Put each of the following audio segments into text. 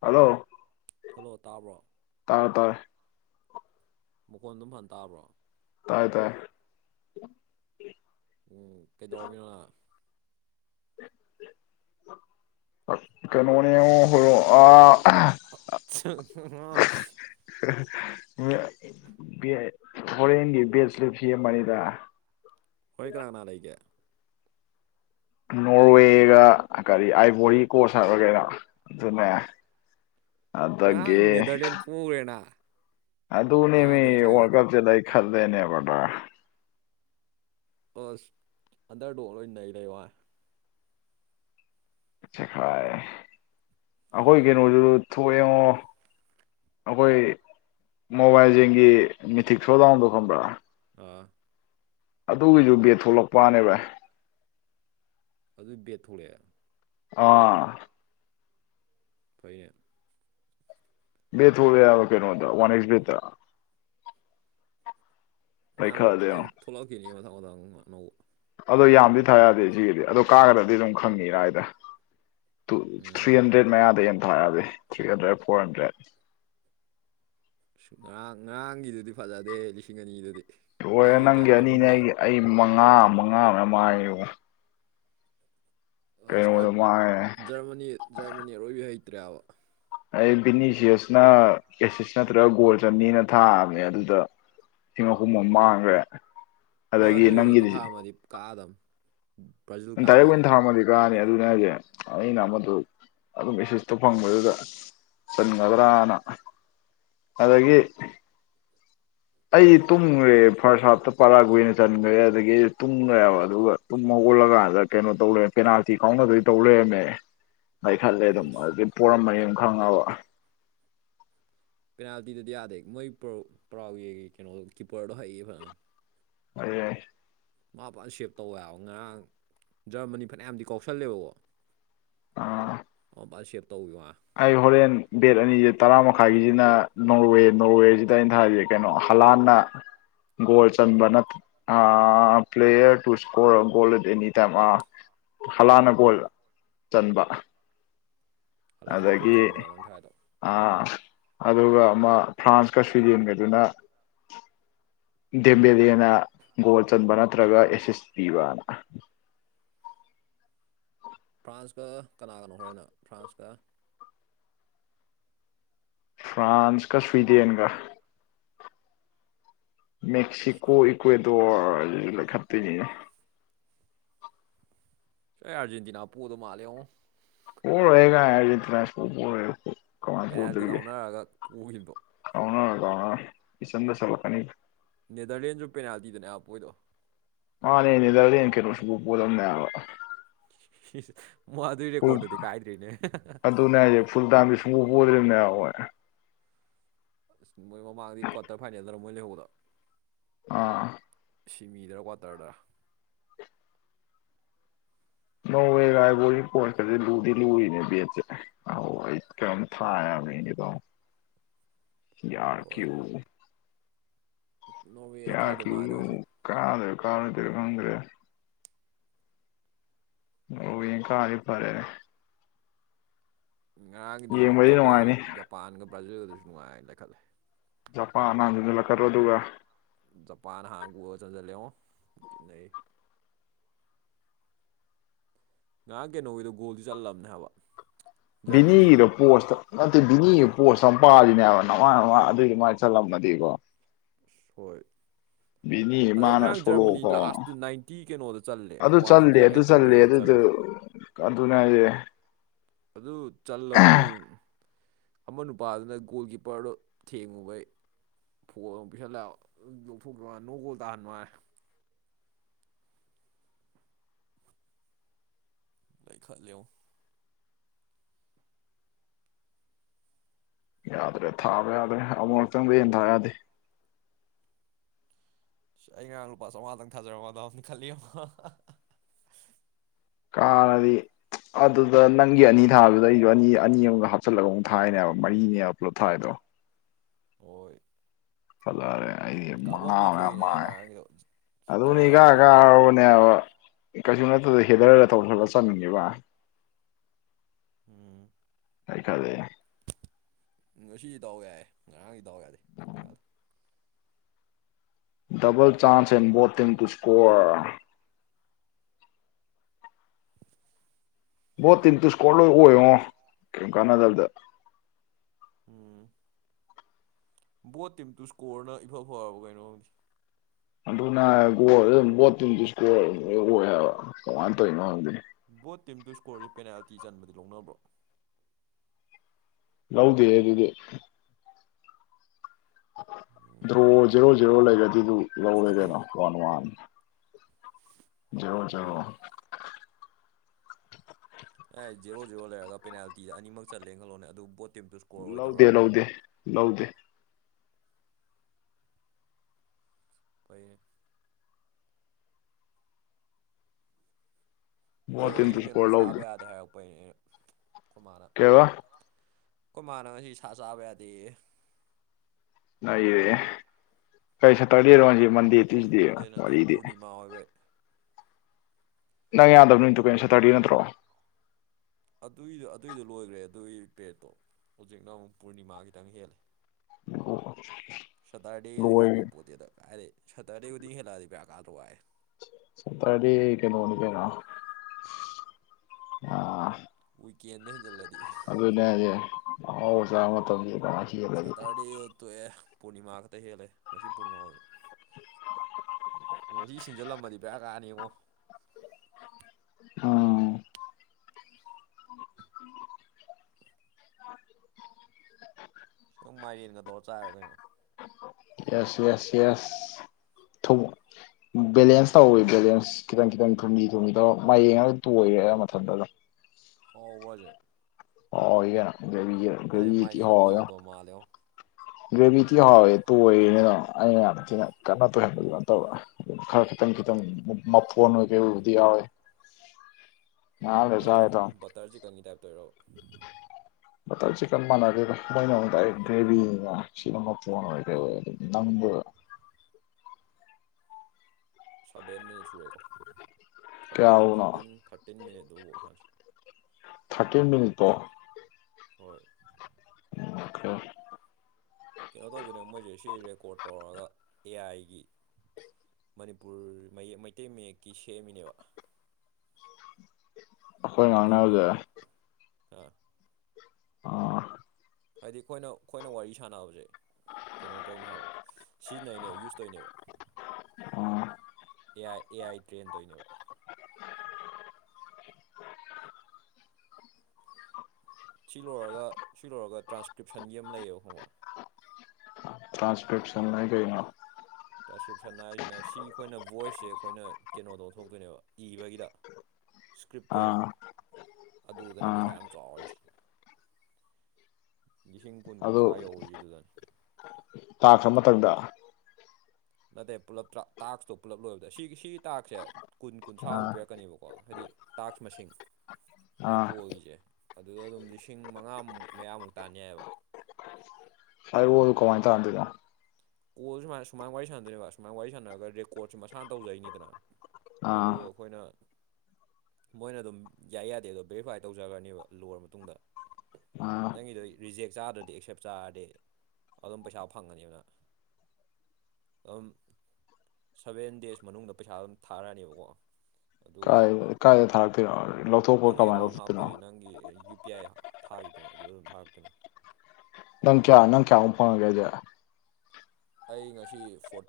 Hello hello ꯇꯥꯕ꯭ꯔꯣ ꯇꯥꯔꯦ ꯇꯥꯔꯦ ꯃꯈꯣꯟꯗꯨꯝ ꯐꯟ ꯇꯥꯕ꯭ꯔꯣ ꯇꯥꯏꯌꯦ ꯇꯥꯏ ꯎꯝ ꯀꯩꯗꯧꯔꯝꯃꯤꯅꯣ ꯀꯩꯅꯣꯅꯦ ꯑꯣ ꯑꯥ ꯍꯣꯔꯦꯟꯒꯤ ꯕꯦꯁꯂꯤꯞ ꯐ ꯑꯃꯅꯤꯅꯤꯗ ꯍꯣꯏ ꯀꯅꯥ ꯀꯅꯥ ꯂꯩꯒꯦ꯫ ꯅꯣꯔꯋꯦꯒ ꯀꯔꯤ ꯑꯥꯏꯕꯣꯔꯤ ꯀꯣꯁ ꯍꯥꯏꯔ ꯀꯩꯅꯣ ꯑꯗꯨꯅꯦ ꯉꯔꯥꯡ ꯑꯗꯒꯤ ꯅꯦꯗꯔꯂꯦꯟ ꯄꯣꯔꯦꯅꯥ ꯑꯗꯨꯅꯦꯃꯤ ꯋꯔꯜ ꯀꯨꯞ ꯁꯦ ꯂꯩꯈꯠꯂꯦꯅꯦ ꯕꯔꯣꯊꯦꯔ꯫ ꯑꯁ ꯑꯟꯗꯔꯗꯣꯛ ꯂꯣꯏ ꯅꯩꯔꯦ ꯋꯥꯏ ꯆꯦꯈꯥꯏ ꯑꯩꯈꯣꯏ ꯀꯩꯅꯣꯗꯨ ꯊꯣꯛꯑꯦꯉꯣ꯫ ꯑꯩꯈꯣꯏ ꯃꯣꯕꯥꯏꯜꯖꯦꯜꯒꯤ ꯃꯤꯊꯤꯛ ꯁꯣ ꯗꯥꯎꯟꯗꯣ ꯈꯪꯕ꯭ꯔꯥ? ꯑꯥ ꯑꯗꯨꯒꯤꯁꯨ ꯕꯦꯠ ꯊꯣꯛꯂꯛꯄꯅꯦꯕ ꯑꯗꯨꯏ ꯕꯦꯠ ꯊꯣꯛꯂꯛꯑꯦ ꯑꯥ ꯐꯩꯌꯦ꯫ ꯕꯥꯠ ꯊꯣꯛꯂꯛꯑꯥ ꯍꯥꯏꯕꯔ ꯋꯥꯟ ꯑꯦ ꯕꯥꯇ ꯇꯥ ꯃꯌꯥꯝ ꯂꯩꯈꯠꯂꯁꯦ ꯌꯦꯡꯉꯣ ꯑꯗꯨꯝ ꯊꯣꯛꯂꯛꯈꯤꯅꯤ ꯃꯊꯪ ꯃꯊꯪ ꯑꯅꯧꯕ ꯑꯗꯣ ꯌꯥꯝꯗꯤ ꯊꯥ ꯌꯥꯗꯦ ꯁꯤꯒꯤꯗꯤ ꯑꯗꯣ ꯀꯥꯒꯗ꯭ꯔꯗꯤ ꯑꯗꯨꯝ ꯈꯪꯅꯤꯔ ꯍꯥꯏꯗ ꯇꯨ ꯊ꯭ꯔꯤ ꯎꯝ ꯍꯟꯗ꯭ꯔꯦꯠ ꯃꯌꯥꯗ ꯌꯦꯟ ꯊꯥꯔꯛꯑꯁꯦ ꯊ꯭ꯔꯤ ꯍꯟꯗ꯭ꯔꯦꯠ ꯐꯣꯔ ꯍꯟꯗ꯭ꯔꯦꯠ ꯑ ꯉꯔꯥꯡ ꯉꯔꯥꯡꯒꯤꯗꯨꯗꯤ ꯐꯖꯗꯦ ꯂꯤꯁꯤꯡ ꯑꯅꯤꯗꯨꯗꯤ ꯂꯣꯏꯔꯦ ꯀꯌꯥ ꯅꯪꯒꯤ ꯑꯅꯤꯅꯦ ꯑꯍꯨꯝꯂꯥ ꯑꯩꯒꯤ ꯑꯩ ꯃꯉꯥ ꯃꯉꯥ ꯑꯃꯅ ꯃꯥꯡꯉꯤꯕꯣ ꯁ ꯑꯥ ꯀꯩꯅꯣꯗ ꯃꯥꯡꯉꯦ ꯖꯔꯃꯅꯤ ꯖꯔꯃꯅꯤ ꯑꯔꯣꯏꯕ ꯍꯩꯇ꯭ꯔꯦꯕ꯫ ꯑꯩ ꯚꯕꯤꯅꯤꯁꯤꯌꯁꯅ ꯑꯦꯁꯤꯁ ꯅꯠꯇ꯭ꯔꯒ ꯒꯣꯜ ꯆꯅꯤꯅ ꯊꯥꯑꯕꯅꯦ ꯑꯗꯨꯗ ꯊꯤꯡꯉ ꯀꯨꯝꯃ ꯃꯥꯡꯒ꯭ꯔꯦ꯫ ꯅꯪ ꯑꯗꯒꯤ ꯑꯗꯨꯏ ꯀꯩꯅꯣ ꯅꯪꯒꯤꯗꯤ ꯊꯥ ꯑꯃꯗꯤ ꯀꯥꯛꯑꯗꯝꯅꯦ꯫ ꯗꯥꯏꯔꯦꯛ ꯑꯣꯏꯅ ꯊꯥꯡꯃꯗꯤ ꯀꯥꯅꯤ ꯑꯗꯨꯅꯦ ꯍꯥꯏꯁꯦ ꯑꯩꯅ ꯑꯃꯗꯨ ꯑꯗꯨꯝ ꯑꯦꯁꯤꯁꯇꯣ ꯐꯪꯕꯗꯨꯗ ꯆꯟꯒꯗ꯭ꯔꯥꯅ ꯑꯗꯒꯤ ꯑꯩ ꯇꯨꯝꯒ꯭ꯔꯦ ꯐꯥꯔꯁ ꯍꯥꯐꯇ ꯄꯔꯥꯒꯨꯋꯦꯅ ꯆꯟꯒ꯭ꯔꯦ ꯑꯗꯒꯤ ꯇꯨꯝꯒ꯭ꯔꯦꯕ ꯑꯗꯨꯒ ꯇꯨꯝ ꯍꯧꯒꯠꯂꯀꯥꯟꯗ ꯀꯩꯅꯣ ꯇꯧ ꯂꯩꯔꯃꯦ ꯄꯦꯅꯥꯜꯇꯤ ꯀꯥꯎꯅꯗꯨꯏ ꯇꯧ ꯂꯩꯔꯝꯃꯦ꯫ [inaudible] ꯑꯩ ꯈꯜꯂꯦ ꯑꯗꯨꯝ ꯑꯁ ꯑꯗꯨ ꯄꯣꯔꯝꯃꯅꯤ ꯑꯗꯨꯝ ꯈꯪꯉꯕ꯫ ꯄꯦꯅꯥꯜꯇꯤꯗꯗꯤ ꯌꯥꯗꯦ ꯃꯣꯏ ꯄ꯭ꯔꯣ ꯄꯔꯥꯎꯒꯣꯌꯦꯒꯤ ꯀꯩꯅꯣ ꯀꯤꯄꯔꯗꯣ ꯍꯩꯌꯦ ꯐꯖꯅ꯫ [unintelligible] ꯃꯥ ꯄꯅ ꯁꯦꯞ ꯇꯧꯋꯦ ꯍꯥꯏꯕ ꯉꯔꯥꯡ ꯖꯔꯃꯅꯤ ꯐꯅꯌꯥꯝꯗꯤ ꯀꯥꯎꯁꯜꯂꯦꯕꯀꯣ ꯑꯥ ꯃꯥ ꯐꯖꯅꯥ ꯁꯥꯕꯦ ꯇꯥꯎꯈꯤ ꯋꯥꯅꯤ꯫ ꯑꯩ ꯍꯣꯔꯦꯟ ꯕꯦꯠ ꯑꯅꯤꯁꯦ ꯇꯔꯥ ꯃꯈꯥꯏꯒꯤꯁꯤꯅ ꯅꯣꯔꯋꯦ ꯅꯣꯔꯋꯦꯁꯤꯗ ꯑꯩꯅ ꯊꯥꯏꯁꯦ ꯀꯩꯅꯣ ꯍꯂꯥꯟꯅ ꯒꯣꯜ ꯆꯟꯕꯅ ꯑ player to score goal any time ꯍꯂꯥꯟꯅꯒꯣꯜ ꯆꯟꯕ ꯍꯂꯥꯟꯅ ꯒꯣꯜ ꯑꯗꯨꯗꯒꯤ ꯆꯟꯕꯗꯨꯔꯣ ꯅꯪ ꯊꯥꯏꯗꯣ ꯑꯥ ꯑꯗꯨꯒ ꯑꯃ ꯐ꯭ꯔꯥꯟꯁꯀ ꯁ꯭ꯋꯤꯗꯦꯟꯒꯗꯨꯅ ꯗꯦꯝꯕꯗꯅ ꯒꯣꯜ ꯆꯟꯕ ꯅꯠꯇ꯭ꯔꯒ ꯑꯦꯁꯁ ꯄꯤꯕꯅ ꯐ꯭ꯔꯥꯟꯁꯀ ꯀꯅꯥ ꯀꯅꯣ ꯍꯣꯔꯅ ꯐ꯭ꯔꯥꯟꯁꯀ ꯐ꯭ꯔꯥꯟꯁꯀ ꯁ꯭ꯋꯤꯗꯦꯟꯒꯥ ꯃꯦꯛꯁꯤꯀꯣ ꯏꯀ꯭ꯋꯦꯗꯣꯔ ꯈꯞꯇꯣꯏꯅꯦ꯫ ꯁꯣꯏ ꯑꯔꯖꯦꯟꯇꯤꯅꯥ ꯄꯨꯗꯣ ꯃꯥꯜꯂꯦꯉꯣ꯫ ꯄꯣꯔꯣꯏꯍꯦ ꯀꯥꯏ ꯑꯔꯖꯦꯟꯇꯤꯅꯥ ꯁꯨꯡꯄꯣ ꯄꯣꯔꯣꯏ ꯀꯃꯥꯏ ꯄꯦꯅꯥꯜꯇꯤ ꯄꯣꯗꯨꯔꯤꯒꯦ꯫ ꯀꯥꯎꯅꯔꯒ ꯄꯣꯈꯤꯕꯗꯣ ꯀꯥꯎꯅꯔꯣ ꯀꯥꯎꯅꯔꯣ ꯏꯆꯟꯗ ꯆꯟꯂꯛꯀꯅꯤ꯫ ꯅꯦꯗꯔꯂꯦꯟꯁꯨ ꯄꯦꯅꯥꯜꯇꯤꯗꯅꯦ ꯍꯥꯏꯕ ꯄꯣꯏꯗꯣ꯫ ꯃꯥꯅꯦ ꯅꯦꯗꯔꯂꯦꯟ ꯀꯩꯅꯣ ꯁꯨꯡꯄꯣ ꯄꯣꯗꯕꯅꯦ ꯍꯥꯏꯕ꯫ ꯃꯥ ꯑꯗꯨꯏ ꯐꯨꯜ ꯔꯦꯀ꯭ꯣꯔꯠꯇꯨꯗꯤ ꯀꯥꯏꯗ꯭ꯔꯦꯅꯦ ꯑꯗꯨꯅꯦ ꯍꯥꯏꯁꯦ ꯐꯨꯜ ꯇꯥꯥꯏꯝꯗꯗꯤ ꯁꯨꯡꯄꯣ ꯄꯣꯗ꯭ꯔꯤꯕꯅꯦ ꯍꯥꯏꯕ ꯃꯣꯏ ꯑꯁ ꯃꯣꯏ ꯃꯃꯥꯡꯗꯤ ꯀ꯭ꯋꯥꯇꯔ ꯐꯥꯏꯅꯦꯜꯗꯔ ꯃꯣꯏ ꯂꯩꯍꯧꯕꯗꯣ ꯑꯥ ꯁꯤꯃꯤꯗꯔ ꯀ꯭ꯋꯥꯇꯔꯗꯔꯥ ꯅꯣꯔꯋꯦꯒ ꯑꯥꯏꯕꯣꯔꯤ ꯀꯣꯁꯀꯗꯤ ꯂꯨꯗꯤ ꯂꯨꯔꯤꯅꯦ ꯕꯦꯠꯁꯁꯦ ꯑꯣꯏ ꯀꯝ ꯊꯥꯅꯃꯤꯅꯤ ꯀꯧꯗꯧꯒꯦ ꯌꯥꯔꯦ ꯍꯣꯏ ꯀꯌꯥꯝ ꯅꯣꯔꯋꯦ ꯀꯥꯗꯧ ꯌꯥꯔꯀ꯭ꯌꯨ ꯃꯥꯜꯂꯦꯗ ꯉꯁꯤ ꯀꯥꯗꯣꯏꯔ ꯀꯥꯔꯣꯏꯗꯣꯔ ꯈꯪꯗ꯭ꯔꯦ ꯅꯣꯔꯋꯦꯅ ꯀꯥꯔꯗꯤ ꯐꯔꯦꯅꯦ ꯉꯔꯥꯡꯒꯤꯗꯨꯁꯨ ꯑꯦꯡꯕꯗꯤ ꯖꯄꯥꯟꯅ ꯅꯨꯡꯉꯥꯏꯅꯤ ꯖꯄꯥꯟꯒ ꯕ꯭ꯔꯥꯖꯤꯜꯒꯗꯨꯁꯨ ꯅꯨꯡꯉꯥꯏ ꯂꯩꯈꯠꯂꯦ ꯖꯄꯥꯥꯟꯅ ꯍꯟꯖꯟ ꯂꯛꯀꯗ꯭ꯔꯣ ꯑꯗꯨꯒ ꯖꯄꯥꯟꯅ ꯍꯥꯟꯅ ꯒꯣꯜ ꯆꯟꯖꯜꯂꯦꯉꯣ ꯊꯤ ꯅꯩ ꯉꯔꯥꯡ ꯀꯩꯅꯣꯒꯤꯗꯣ ꯒꯣꯜꯗꯤ ꯆꯜꯂꯕꯅꯦ ꯍꯥꯏꯕ ꯖꯔꯃꯅꯤꯗꯣ ꯕꯤꯅꯤꯒꯤꯗꯣ ꯄꯣꯁꯠꯇ ꯅꯠꯇꯦ ꯕꯤꯅꯤꯒꯤ ꯄꯣꯠꯁꯇ ꯑꯃ ꯄꯥꯂꯤꯅꯦꯕ ꯅꯃꯥꯒꯤ ꯃꯋꯥ ꯑꯗꯨꯒꯤ ꯃꯥꯏ ꯆꯟꯂꯝꯃꯗꯤꯀꯣ ꯍꯣꯏ ꯕꯤꯅꯤ ꯑꯗꯩ ꯃꯥꯅ ꯉꯔꯥꯡ ꯖꯔꯃꯅꯤ ꯁꯣꯂꯣꯀꯣ ꯂꯥꯁꯇ ꯅꯥꯏꯟꯇꯤ ꯀꯩꯅꯣꯗ ꯆꯜꯂꯦ ꯑꯗꯨ ꯋꯥꯟ ꯆꯜꯂꯦ ꯍꯟꯗ꯭ꯔꯦꯠ ꯑꯗꯨ ꯑꯥꯏꯠꯇꯤꯟꯗꯔ ꯀꯩꯅꯣ ꯑꯗꯨꯗꯨ ꯆꯜꯂꯦ [inaudible] ꯑꯗꯨꯅꯦ ꯍꯥꯏꯁꯦ ꯑꯗꯨ ꯆꯜꯂꯕꯗꯨ ꯑꯃ ꯅꯨꯄꯥꯗꯨꯅ ꯒꯣꯜ ꯀꯤꯞꯄꯔꯗꯣ ꯊꯦꯡꯉꯨꯕꯩ ꯐꯣꯜ ꯑꯃꯨꯛ ꯄꯤꯁꯜꯂꯛꯑꯦꯕ ꯂꯧꯊꯣꯛꯈꯤꯕꯥꯏ ꯅꯣ ꯒꯣꯜ ꯇꯥꯍꯟꯕꯥꯅꯦ ꯂꯩꯈꯠꯂꯦꯉꯣ ꯌꯥꯗ꯭ꯔꯦ ꯊꯥꯕ ꯌꯥꯗ꯭ꯔꯦ ꯑꯃꯛꯛꯇꯪꯗꯤ ꯍꯟ ꯊꯥ ꯌꯥꯗꯦ ꯑꯁ ꯑꯩ ꯉꯔꯥꯡ ꯂꯨꯄꯥ ꯆꯧꯉꯥꯗꯪ ꯊꯥꯖꯔꯔꯝꯕꯅꯤ ꯈꯜꯈꯛꯑꯦ ꯀꯔꯥꯗꯤ ꯑꯗꯨꯗ ꯅꯪꯒꯤ ꯑꯅꯤ ꯊꯥꯕꯗ ꯑꯩꯗꯣ ꯑꯅꯤ ꯑꯅꯤ ꯑꯒ ꯍꯥꯞꯆꯤꯜꯂꯒ ꯑꯃꯨꯛ ꯊꯥꯏꯅꯦꯕ ꯃꯔꯤꯅꯦꯕ ꯄꯨꯂꯞ ꯊꯥꯏꯗꯣ ꯍꯣꯏ ꯐꯥꯖꯥꯔꯦ ꯑꯩꯗꯤ ꯀꯥꯕꯝꯗꯤ ꯃꯉꯥ ꯊꯣꯛꯏꯅꯦ ꯃꯥꯡꯉꯦ ꯉꯔꯥꯡꯒꯤꯗꯣ ꯑꯗꯨꯗꯤ ꯗꯥꯎ ꯏꯀꯥ ꯌꯥꯗꯕꯩ ꯀꯥꯔꯕꯅꯦꯕ ꯍꯥꯏꯕ ꯀꯩꯁꯨ ꯅꯠꯇꯗ ꯍꯦꯗꯔꯒ ꯇꯧꯈꯠꯂꯒ ꯆꯟꯈꯤꯕꯅꯦ ꯎꯝ ꯍꯥꯏꯀꯗꯦ ꯉꯁꯤꯗꯤ ꯗꯥꯎ ꯌꯥꯏ ꯉꯔꯥꯡꯗꯤ ꯗꯥꯎ ꯌꯥꯗꯦ double chance and both team to score both team to score ꯂꯣꯏ ꯑꯣꯏꯉꯣ ꯀꯔꯤꯝ ꯀꯥꯟꯅꯗꯕꯗ ꯎꯝ ꯕꯣꯠ ꯇꯤꯝꯇꯨ ꯁꯀꯣꯔꯅ ꯏꯐꯥ ꯐꯔꯕ ꯀꯩꯅꯣ ꯈꯪꯗꯦ ꯑꯗꯨꯅ ꯒꯣꯜ ꯕꯣꯠ ꯇꯤꯝꯇꯨ ꯏꯁꯀꯣꯔ ꯑꯣꯏ ꯍꯥꯏꯕ ꯀꯃꯥꯏꯅ ꯇꯧꯔꯤꯅꯣ ꯈꯪꯗꯦ ꯕꯣꯠ ꯇꯤꯝꯇꯨ ꯁ꯭ꯀꯣꯔꯁꯦ ꯄꯦꯅꯥꯜꯇꯤ ꯆꯟꯕꯗꯤ ꯂꯧꯅꯕ꯭ꯔꯣ ꯂꯧꯗꯦꯍꯦ ꯑꯗꯨꯗꯤ ꯗ꯭ꯔꯣ ꯎꯝ ꯖꯦꯔꯣ ꯖꯦꯔꯣ ꯂꯩꯔꯗꯤ ꯑꯗꯨ ꯂꯧꯔꯦ ꯀꯩꯅꯣ one one zero zero um ꯑꯥꯏ ꯖꯦꯔꯣ ꯖꯦꯔꯣ ꯂꯩꯔꯒ ꯄꯦꯅꯥꯜꯇꯤ ꯑꯅꯤꯃꯛ ꯆꯠꯂꯦꯅ ꯈꯜꯂꯣꯅꯦ ꯑꯗꯨ ꯕꯣꯠ ꯇꯤꯝ ꯇꯨ ꯂꯧꯗꯦ ꯂꯧꯗꯦ ꯂꯧꯗꯦ ꯐꯩꯌꯦ ꯑꯩꯈꯣꯏ ꯕꯣꯠ ꯇꯤꯝ ꯇꯨ ꯉꯁꯤ ꯀꯩꯅꯣ ꯏꯁꯀꯣꯔ ꯂꯧꯗꯦ ꯆꯥꯕ ꯌꯥꯗꯦ ꯍꯥꯏꯔꯛꯄꯩꯅꯦ ꯑꯩꯈꯣꯏ ꯃꯥꯅ ꯀꯩꯑꯥꯕꯥ ꯑꯩꯈꯣꯏ ꯃꯥꯅꯥ ꯉꯁꯤꯁꯦ ꯁꯥ ꯆꯥꯕ ꯌꯥꯗꯦꯌꯦ ꯅꯩꯔꯦꯍꯦ ꯀꯔꯤ ꯁꯦꯇꯔꯗꯦꯔꯣꯁꯤ ꯃꯟꯗꯦ ꯇ꯭ꯨꯌꯏꯁꯗꯦ ꯋꯥꯔꯤꯔꯤꯗꯤ ꯉꯅꯥ ꯑꯣꯏꯕꯩ ꯅꯪ ꯌꯥꯗꯕꯅꯤ ꯅꯨꯃꯤꯠꯇꯨ ꯀꯩꯅꯣ ꯁꯦꯇꯔꯗꯦ ꯅꯠꯇ꯭ꯔꯣ ꯑꯗꯨꯏꯗꯣ ꯑꯗꯨꯏꯗꯣ ꯂꯣꯏꯈ꯭ꯔꯦ ꯑꯗꯨꯒꯤ ꯄꯦꯠꯇꯣ ꯍꯧꯖꯤꯛꯅ ꯑꯃꯨꯛ ꯄꯨꯔꯅꯤꯃꯥ ꯈꯤꯇꯪ ꯍꯦꯜꯂꯦ ꯑꯣ ꯁꯇꯔꯗꯦꯗ ꯍꯦꯟꯉꯝꯄꯣꯠꯇꯦꯗ ꯀꯥꯏꯗꯩ ꯁꯇꯔꯗꯦ ꯈꯨꯗꯤꯡ ꯍꯦꯜꯂꯛꯑꯗꯤ ꯕ‌ꯦꯔꯥ ꯀꯥꯗ꯭ꯔꯣ ꯚꯥꯏ ꯁꯇꯔꯗ‌ꯦ ꯀꯩꯅꯣꯅꯤ ꯀꯩꯅ‌ꯣ ꯋꯤꯛꯀꯦꯟꯗꯩ ꯍ‌ꯦꯟꯖꯜꯂꯛ ꯑꯗꯨꯅꯦꯁꯦ [unintelligible] ꯇꯪꯒꯤ ꯑꯃꯥꯏ ꯍꯦꯜꯂꯗꯤ ꯁꯇꯔꯗꯦ ꯇꯣꯛꯑꯦ ꯄꯨꯔꯅꯤꯃꯥ ꯈꯛꯇ ꯍꯦꯜꯂꯦ ꯉꯁꯤ ꯄꯨꯔꯅꯤꯃꯥ ꯑꯣꯏꯕ ꯎ ꯉꯁꯤ ꯁꯤꯟꯖꯜꯂꯝꯃꯗꯤ ꯕ‌ꯦꯔꯥ ꯀꯥꯅꯤꯉ‌ꯣ ꯑꯣ ꯅꯪ ꯃꯥꯏꯔꯦꯟꯒꯗꯧꯔ ꯆꯥꯏꯔꯣ ꯀꯩꯅꯣ ꯌꯦꯁ ꯌꯦꯁ ꯌꯦꯁ ꯊꯧꯃꯨꯛ ꯕꯦꯂꯦꯟꯁ ꯇꯧꯋꯤ ꯕꯦꯂꯦꯟꯁ ꯈꯤꯇꯪ ꯈꯤꯇꯪ ꯊꯨꯝꯂꯤ ꯊꯨꯝꯂꯤ ꯇꯧꯔ ꯃꯥꯏꯔ‌ꯦꯟꯒ ꯇꯣꯏꯔꯦ ꯃꯊꯟꯇ ꯗꯨꯝ ꯍꯥꯎꯕꯔ‌ꯣ ꯑꯖꯦ ꯍꯥꯎꯋꯤ ꯀꯩꯅ‌ꯣ ꯕ‌ꯦꯕꯤ ꯏꯌꯔ ꯅ‌ꯣꯏ ꯃꯥꯏꯔ‌ꯦꯟ ꯗꯨꯝ ꯌꯥꯎꯗꯧ ꯃꯥꯜꯂꯦꯉ‌ꯪ ꯕ‌ꯦꯕꯤꯀ꯭ꯌꯨ ꯍꯥꯎꯋꯦ ꯇꯣꯏꯔ‌‌ꯦꯅ [unintelligible] ꯑꯩꯅ ꯌꯥꯝ ꯊꯤꯅ ꯀꯟꯅ ꯇ‌ꯣꯏꯍꯟꯕꯗꯤ ꯅꯠꯇꯕ ꯈꯔ ꯈꯤꯇꯪ ꯈꯤꯇꯪ ꯐꯣꯟ ꯑꯣꯏ ꯀꯩ ꯑꯣꯏꯕꯨꯗꯤ ꯌꯥꯎꯔ‌ꯦ ꯇꯥꯃꯣ ꯕꯇꯔ ꯕꯇꯔ ꯆꯤꯛꯀꯟꯒꯤ ꯇꯥꯏꯞꯇ ꯇꯧꯏꯔꯣ ꯕꯇꯔ ꯆꯤꯛꯀꯟ ꯃꯥꯟꯅꯗ‌ꯦꯗ ꯃꯣꯏꯅ ꯗꯥꯏꯔ‌ꯦꯛ ꯒ꯭ꯔꯦꯕꯤꯅ‌ꯦ ꯁꯤꯅ ꯃꯐ‌ꯣꯟ ꯑꯣꯏ ꯀꯩꯑꯣꯏ ꯑꯗꯨ ꯅꯝꯕ ꯁꯕꯦꯟ ꯃꯤꯅꯤꯠ ꯁꯨꯔꯦꯀꯣ ꯀꯌꯥꯎꯅꯣ ꯊꯥꯔꯇꯤꯟ ꯊꯥꯔꯇꯤꯟ ꯃꯤꯅꯤꯠ ꯗꯨꯐꯧ ꯁꯥꯟꯅꯁꯦ꯫ ꯊꯥꯔꯇꯤꯟ ꯃꯤꯅꯤꯠ ꯐꯥꯎ ꯍꯣꯏ [unintelligible] ꯀꯩꯅꯣ ꯇꯧꯗꯣꯏꯅꯦ ꯃꯣꯏꯁꯦ ꯁꯤ ꯔꯦꯀꯣꯔꯠ ꯇꯧꯔꯒ ꯑꯦ ꯑꯥꯏꯒꯤ ꯃꯅꯤꯄꯨꯔ ꯃꯌꯦꯛ ꯃꯩꯇꯩ ꯃꯌꯦꯛꯀꯤ ꯁꯦꯝꯃꯤꯅꯦꯕ꯫ ꯑꯩꯈꯣꯏ ꯒ꯭ꯌꯥꯟ ꯉꯥꯡꯅꯕꯁꯦ ꯇꯥꯕꯔꯥ ꯑꯥ ꯑꯣ ꯍꯥꯏꯗꯤ ꯈꯣꯏꯅ ꯈꯣꯏꯅ ꯋꯥꯔꯤ ꯁꯥꯟꯅꯕꯖ‌ꯦ ꯀꯩꯅꯣ ꯇꯧꯏꯅꯦ ꯍꯥꯏꯕ ꯁꯤꯖꯤꯟꯅꯩꯅꯦꯕ use ꯇꯧꯏꯅꯦꯕ꯫ Ah A I A I train ꯇꯧꯏꯅꯦꯕ꯫ ꯁꯤ ꯂꯣꯏꯔꯒ ꯁꯤ ꯂꯣꯏꯔꯒ ꯇ꯭ꯔꯥꯟꯁꯀ꯭ꯔꯤꯞꯁꯟꯒꯤ ꯑꯃ ꯂꯩꯌꯦꯕ ꯈꯪꯕꯔ ꯇ꯭ꯔꯥꯟꯁꯄ꯭ꯔꯦꯞꯁꯟ ꯍꯥꯏ ꯀꯩꯩꯅꯣ ꯇ꯭ꯔꯁꯀ꯭ꯔꯤꯞꯁꯟ ꯍꯥꯏꯔꯤꯁꯤꯅ ꯁꯤ ꯑꯩꯈꯣꯏꯅ ꯚꯣꯏꯁꯁꯦ ꯑꯩꯈꯣꯏꯅ ꯀꯩꯅꯣꯗ ꯑꯣꯟꯊꯣꯛꯇꯣꯏꯅꯦꯕ ꯏꯕꯒꯤꯗ [unintelligible] ꯏꯁꯀ꯭ꯔꯤꯞꯇ ꯑꯣꯏꯅ ꯑꯥ ꯑꯗꯨꯗꯅꯦ ꯑꯥ ꯄꯩꯁꯥ ꯌꯥꯝ ꯆꯥꯎꯋꯤꯁ‌ꯦ ꯂꯤꯁꯤꯡ ꯀꯨꯟ ꯀꯨꯟꯊ꯭ꯔꯥ ꯌꯧꯔꯤꯁꯤ ꯑꯗꯨꯗꯅꯤ ꯇꯥꯛꯁ ꯃꯇꯪꯗ ꯅꯠꯇꯦ ꯄꯨꯜꯂꯞꯇ ꯇꯥꯛꯁꯇꯣ ꯄꯨꯂꯞ ꯂꯣꯏꯕꯗ ꯁꯤ ꯁꯤꯒꯤ ꯇꯥꯛꯁꯁꯦ ꯀꯨꯟ ꯀꯨꯟꯊ꯭ꯔꯥꯃꯨꯛ ꯑꯥ ꯄꯤꯔꯛꯀꯅꯦꯕꯀꯣ ꯍꯥꯏꯗꯤ ꯇꯥꯛꯁ ꯃꯁꯤꯡ ꯑꯥ ꯀꯣꯜꯒꯤꯁꯦ ꯑꯗꯨꯗ ꯑꯗꯨꯝ ꯂꯤꯁꯤꯡ ꯃꯉꯥꯃꯨꯛ ꯃꯌꯥꯃꯨꯛ ꯇꯥꯟ ꯌꯥꯏꯕ ꯀ‌ꯣꯜ ꯀꯃꯥꯏ ꯇꯥꯟꯗꯨꯏꯅ‌ꯣ ꯀꯣꯜ ꯁꯨꯃꯥꯏ ꯁꯨꯃꯥꯏꯅ ꯋꯥꯔꯤꯟꯅꯗꯣꯏꯕ ꯁꯨꯃꯥꯏ ꯋꯥꯔꯤ ꯁꯥꯟꯅꯔꯒ ꯔꯦꯀꯣꯔꯠꯁꯨ ꯃꯁꯥꯟ ꯇꯧꯖꯩꯅꯤꯗꯅ ꯑꯥ ꯑꯗꯨ ꯑꯩꯈꯣꯏꯅ ꯃꯣꯏꯅ ꯑꯗꯨꯝ ꯌꯥꯏ ꯌꯥꯗꯦꯗꯣ ꯕꯦꯔꯤꯐꯥꯏ ꯇꯧꯖꯈ꯭ꯔꯅꯦꯕ ꯂꯣꯏꯔ ꯃꯇꯨꯡꯗ ꯑꯥ ꯅꯪꯒꯤꯗꯣ ꯔꯤꯖꯦꯛ ꯆꯥꯗ꯭ꯔꯗꯤ ꯑꯦꯛꯁꯦꯞ ꯆꯥꯔꯗꯤ ꯑꯗꯨꯝ ꯄꯩꯁꯥ ꯐꯪꯒꯅꯤꯕ ꯅꯪ ꯑꯗꯨꯝ ꯁꯚꯦꯟ ꯗꯦꯖ ꯃꯅꯨꯡꯗ ꯄꯩꯁꯥ ꯑꯗꯨꯝ ꯊꯥꯔꯅꯤꯕꯀꯣ ꯑꯗꯨꯒ ꯀꯥꯏ ꯀꯥꯏꯗ ꯊꯥꯔꯛꯇꯣꯏꯅꯣ ꯂꯧꯊꯣꯛꯄ ꯅꯪ ꯀꯃꯥꯏꯅ ꯑꯦꯀꯥꯎꯟ ꯂꯧꯊꯣꯛꯇꯣꯏꯅꯣ ꯍꯥꯞꯇꯨꯏꯅ‌ꯦ ꯅꯪꯒꯤ ꯌꯨ ꯄꯤ ꯑꯥꯏ ꯍꯥ ꯊꯥꯈꯤꯗꯨꯏꯅ‌ꯦ ꯑꯗꯨꯗ ꯑꯗꯨꯝ ꯊꯥꯔꯛꯇ‌ꯣꯏꯅꯤ ꯅꯪ ꯀꯌꯥ ꯅꯪ ꯀꯌꯥ ꯃꯨꯛ ꯐꯪꯉꯒꯦ ꯍꯥꯖ‌ꯦ? ꯑꯩ ꯉꯁꯤ four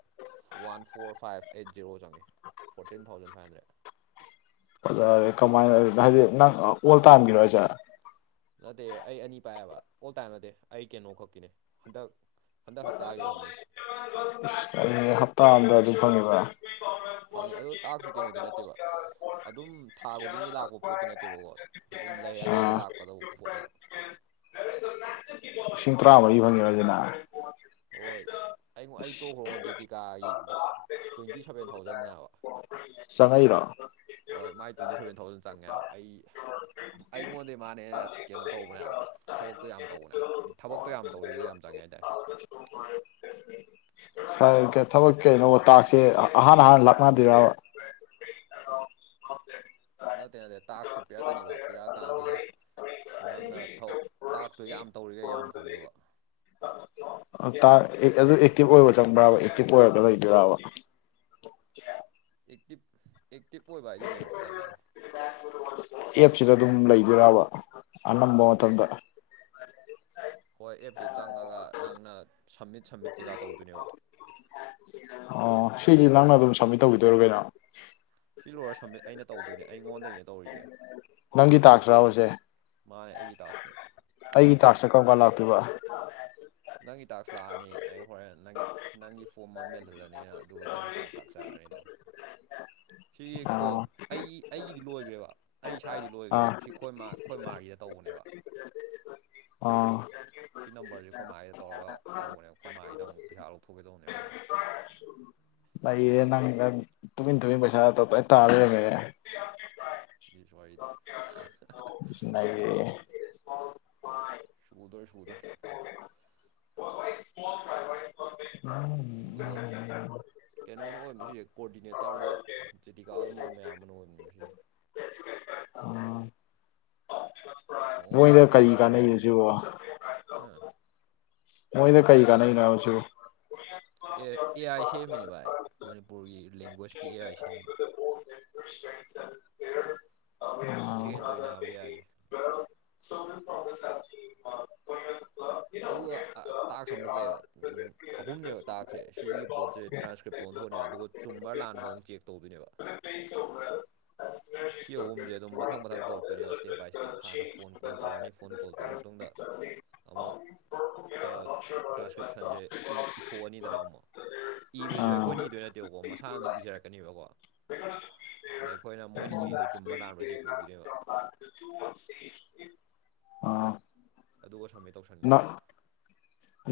one four five eight zero ꯆꯪꯉꯦ ꯐꯣꯔꯇꯤꯟ ꯊꯥꯎꯖꯟ ꯐꯥꯏꯚ ꯍꯟꯗ꯭ꯔꯦꯠ꯫ ꯑꯣꯖꯔꯦ ꯀꯃꯥꯏꯅ ꯍꯥꯏꯗꯤ ꯅꯪ ꯑꯣꯜ ꯇꯥꯝꯒꯤꯔꯣ ꯍꯥꯏꯁꯦ? ꯅꯠꯇꯦ ꯑꯩ ꯑꯅꯤ ꯄꯥꯏꯌꯦꯕ ꯑꯣꯜ ꯇꯥꯏꯝ ꯅꯠꯇꯦ ꯑꯩ ꯀꯩꯅꯣ ꯈꯛꯀꯤꯅꯦ ꯍꯟꯗꯛ ꯍꯟꯗꯛ ꯍꯞꯇꯥꯒꯤ ꯑꯣꯔꯝꯅꯤ [unintelligible] ꯍꯞꯇꯥꯝꯗ ꯑꯗꯨ ꯐꯪꯉꯤꯕ ꯐꯪꯉꯦ ꯑꯗꯣ ꯇꯥꯛꯁꯤ ꯀꯩꯅꯣꯗꯤ ꯅꯠꯇꯦꯕ ꯑꯗꯨꯝ ꯊꯥ ꯈꯨꯗꯤꯡꯒꯤ ꯂꯥꯛꯄ ꯄꯣꯠꯇꯤ ꯅꯠꯇꯦꯕꯀꯣ ꯑꯗꯨꯝ ꯂꯩꯔꯀꯥꯟꯗ ꯂꯥꯛꯀꯗꯧꯕ ꯄꯣꯠꯅꯦꯕ꯫ ꯂꯤꯁꯤꯡ ꯇꯔꯥꯃꯔꯤ ꯐꯪꯉꯦꯔꯁꯤꯅ? ꯍꯣꯏ ꯑꯩ ꯑꯩ ꯇꯣꯛꯈ꯭ꯔꯣꯉꯣ ꯖꯦꯇꯤꯀꯥꯒꯤ ꯇ꯭ꯋꯦꯟꯇꯤ ꯁꯚꯦꯟ ꯊꯥꯎꯖꯟꯅꯦꯕꯥ ꯆꯪꯉꯛꯏꯔꯣ? ꯍꯣꯏ ꯃꯥꯏ ꯇ꯭ꯋꯦꯟꯇꯤ ꯁꯕꯦꯟ ꯊꯥꯎꯖꯟ ꯆꯪꯉꯦꯕ ꯑꯩ ꯑꯩꯉꯣꯟꯗꯩ ꯃꯥꯅꯦ ꯀꯩꯅꯣ ꯇꯧꯕꯅꯦꯕ ꯊꯕꯛꯇꯣ ꯌꯥꯝ ꯇꯧꯕꯅꯦ ꯊꯕꯛꯇꯣ ꯌꯥꯝ ꯇꯧꯔꯤꯒꯦ ꯌꯥꯝ ꯆꯪꯉꯦ ꯍꯥꯏꯇꯥꯔꯦ꯫ [unintelligible] ꯐꯔꯦ ꯊꯕꯛ ꯀꯩꯅꯣ ꯇꯥꯛꯁꯦ ꯑꯍꯥꯟ ꯑꯍꯥꯟ ꯂꯥꯛꯅꯗꯣꯏꯔꯕ? ꯅꯠꯇꯦ ꯅꯠꯇꯦ ꯇꯥꯛꯁꯇꯨ ꯄꯤꯔꯛꯀꯅꯤꯕ ꯄꯤꯔꯛꯑꯀꯥꯟꯗꯨꯗ ꯅꯪꯅ ꯊꯧ ꯇꯥꯛꯁꯇꯨ ꯌꯥꯝ ꯇꯧꯔꯤꯒꯩ ꯌꯥꯝ ꯐꯪꯗꯨꯕ꯫ ꯇꯥꯛ ꯑꯗꯨ ꯑꯦꯛꯇꯤꯚ ꯑꯣꯏꯕ ꯆꯪꯕ꯭ꯔꯕ ꯑꯦꯛꯇꯤꯚ ꯑꯣꯏꯔꯒ ꯂꯩꯗꯣꯏꯔꯥꯕ ꯑꯦꯛꯇꯤꯞ ꯑꯦꯛꯇꯤꯞ ꯑꯣꯏꯕꯗꯤ ꯀꯩꯅꯣ ꯒ꯭ꯌꯥꯟ ꯇꯗꯦ꯫ [unintelligible] ꯑꯦꯞꯁꯤꯗ ꯑꯗꯨꯝ ꯂꯩꯗꯨꯏꯔꯥꯕ ꯑꯅꯝꯕ ꯃꯇꯝꯗ꯫ [unintelligible] ꯍꯣꯏ ꯑꯦꯞꯁꯦ ꯆꯪꯉꯒ ꯅꯪꯅ ꯁꯝꯃꯤꯠ ꯁꯝꯃꯤꯠ ꯀꯩꯀꯥ ꯇꯧꯗꯣꯏꯅꯦꯕ꯫ ꯑꯣ ꯁꯤꯁꯤ ꯅꯪꯅ ꯑꯗꯨꯝ ꯁꯝꯃꯤꯠ ꯇꯧꯕꯤꯗꯣꯏꯔꯣ ꯀꯩꯅꯣ ꯁꯤ ꯂꯣꯏꯔ ꯁꯝꯃꯤꯠ ꯑꯩꯅ ꯇꯧꯗꯣꯏꯅꯦ ꯑꯩꯉꯣꯟꯗꯒꯤꯅꯦ ꯇꯧꯔꯤꯁꯦ ꯅꯪꯒꯤ ꯇꯥꯛꯁ ꯔꯥꯕꯁꯦ ꯃꯥꯅꯦ ꯑꯩꯒꯤ ꯇꯥꯛꯁꯅꯦ ꯑꯩꯒꯤ ꯇꯥꯥꯛꯁꯅ ꯀꯔꯝꯒꯟ ꯂꯥꯛꯇꯣꯏꯕ ꯑꯗꯨꯒꯕ ꯅꯪꯒꯤ ꯇꯥꯛꯁ ꯂꯥꯛꯑꯅꯤ ꯑꯩ ꯍꯣꯔꯦꯟ ꯅꯪꯒꯤ ꯅꯪꯒꯤ ꯐꯣꯝ ꯑꯃ ꯃꯦꯜꯍꯜꯂꯅꯤ ꯑꯩꯅ ꯑꯗꯨꯒ ꯅꯪꯒꯤ ꯇꯥꯛ ꯂꯥꯛꯆꯔꯔꯤ ꯁꯤꯒꯤ ꯀꯣꯜ ꯑꯥ ꯑꯩꯒꯤ ꯑꯩꯒꯤꯗꯤ ꯂꯣꯏꯈ꯭ꯔꯦꯕ ꯑꯩ ꯏꯁ꯭ꯋꯥꯏꯗꯤ ꯂꯣꯏꯈ꯭ꯔꯦꯕ ꯑꯥ ꯁꯤ ꯈꯣꯏ ꯃꯥ ꯈꯣꯏ ꯃꯥꯒꯤꯗ ꯇꯧꯕꯅꯦꯕ ꯑꯥ ꯁꯤ ꯅꯝꯕꯔꯁꯤ ꯈꯣꯏ ꯃꯥꯥꯏꯒꯤꯗ ꯇꯧꯔꯒ ꯇꯧꯕꯅꯦ ꯈꯣꯏ ꯃꯥꯒꯤꯗ ꯑꯃꯨꯛ ꯄꯩꯁꯥ ꯂꯧꯊꯣꯛꯀꯦꯗꯧꯕꯅꯦꯕ ꯑꯩꯅ꯫ ꯅꯩꯔꯦ ꯅꯪ ꯅꯪ ꯇꯨꯃꯤꯟ ꯇꯨꯃꯤꯟ ꯄꯩꯁꯥ ꯇꯞꯇꯥꯏ ꯇꯥꯂꯩꯔꯝꯃꯦ꯫ [unintelligible] ꯏꯁ ꯅꯪꯔꯦꯌꯦ꯫ ꯁꯨꯗꯣꯏ ꯁꯨꯗꯣꯏ ꯑꯗꯨꯒ [unintelligible] ꯀꯩꯅꯣꯅ ꯑꯣꯏꯕꯅꯦ ꯁꯤꯁꯦ ꯀꯣꯔꯗꯤꯅꯦꯇꯔꯗꯣ ꯆꯦꯇꯤꯀꯥ ꯃꯣꯏ ꯃꯌꯥꯝꯕꯅ ꯑꯣꯏꯕꯅꯦ ꯁꯤꯁꯦ꯫ ꯃꯣꯏꯗ ꯃꯉꯣꯟꯗꯩꯅꯦ ꯀꯔꯤ ꯇꯥꯛꯁ ꯀꯥꯟꯅꯩꯅꯣ ꯂꯧꯔꯤꯁꯤꯉꯩꯁꯦ ꯁꯤꯕꯣ ꯍꯥꯥ ꯃꯣꯏꯗ ꯀꯩ ꯀꯥꯟꯅꯩꯅꯣꯕ ꯁꯤꯕꯨ ꯑꯦ ꯑꯦ ꯑꯥꯏ ꯁꯦꯝꯃꯤꯅꯦ ꯚꯥꯏ ꯃꯅꯤꯄꯨꯔꯒꯤ ꯂꯦꯡꯒ꯭ꯋꯦꯁꯀꯤ A I ꯁꯦꯝꯃꯤꯅꯦ꯫ Train ꯇꯧꯔꯤꯅꯦꯕ A I ꯁꯣꯣꯦꯁ [inaudible] ꯑꯗꯨꯒ ꯇꯥꯛꯁ ꯑꯃꯁꯨ ꯂꯩꯌꯦꯕ ꯎꯝ ꯎꯝ ꯑꯍꯨꯝꯅꯦꯕ ꯇꯥꯛꯁꯦ ꯁꯤꯒꯤ ꯄꯣꯠꯁꯦ ꯇ꯭ꯔꯥꯟꯁꯀ꯭ꯔꯤꯞꯗ ꯑꯣꯟꯊꯣꯛꯑꯒ ꯑꯗꯨꯒ ꯆꯨꯝꯕ꯭ꯔꯥ ꯂꯥꯟꯕ꯭ꯔꯥ ꯑꯃꯨꯛ ꯆꯦꯛ ꯇꯧꯗꯣꯏꯅꯦꯕ ꯆ꯭ꯔ [inaudible] ꯑ [inaudible] ꯁꯤ ꯑꯍꯨꯝꯁ ꯑꯗꯨꯝ ꯃꯊꯪ ꯃꯊꯪ ꯇꯧꯔꯛꯇꯣꯏꯅꯦ ꯁ꯭ꯇꯦꯞ ꯕꯥꯏ ꯁ꯭ꯇꯦꯞ ꯍꯥꯟꯅ ꯐꯣꯟ ꯀꯣꯜ ꯇꯧꯔꯅꯤ ꯐꯣꯟ ꯀꯣꯜ ꯇꯧꯔꯕ ꯃꯇꯨꯡꯗ ꯑꯃꯨ ꯇ꯭ꯔꯥꯟꯁꯀ꯭ꯔꯤꯞꯁꯟꯁꯦ ꯏꯊꯣꯛꯑꯅꯤꯗꯅ ꯑꯃꯨꯛ ꯑꯥ ꯏꯕꯁꯨ ꯑꯩꯈꯣꯏꯅ ꯏꯗꯣꯏ ꯅꯠꯇꯦꯕꯀꯣ ꯃꯁꯥꯅ ꯑꯗꯨꯝ ꯏꯖꯔꯛꯀꯅꯦꯕꯀꯣ ꯑꯗ ꯑꯩꯈꯣꯏꯅ ꯃꯣꯏꯅꯤ [unintelligible] ꯑꯥ ꯑꯗꯨꯒ ꯁꯝꯃꯤꯠ ꯇꯧꯁꯟꯈꯤꯕꯗꯣ ꯅꯪ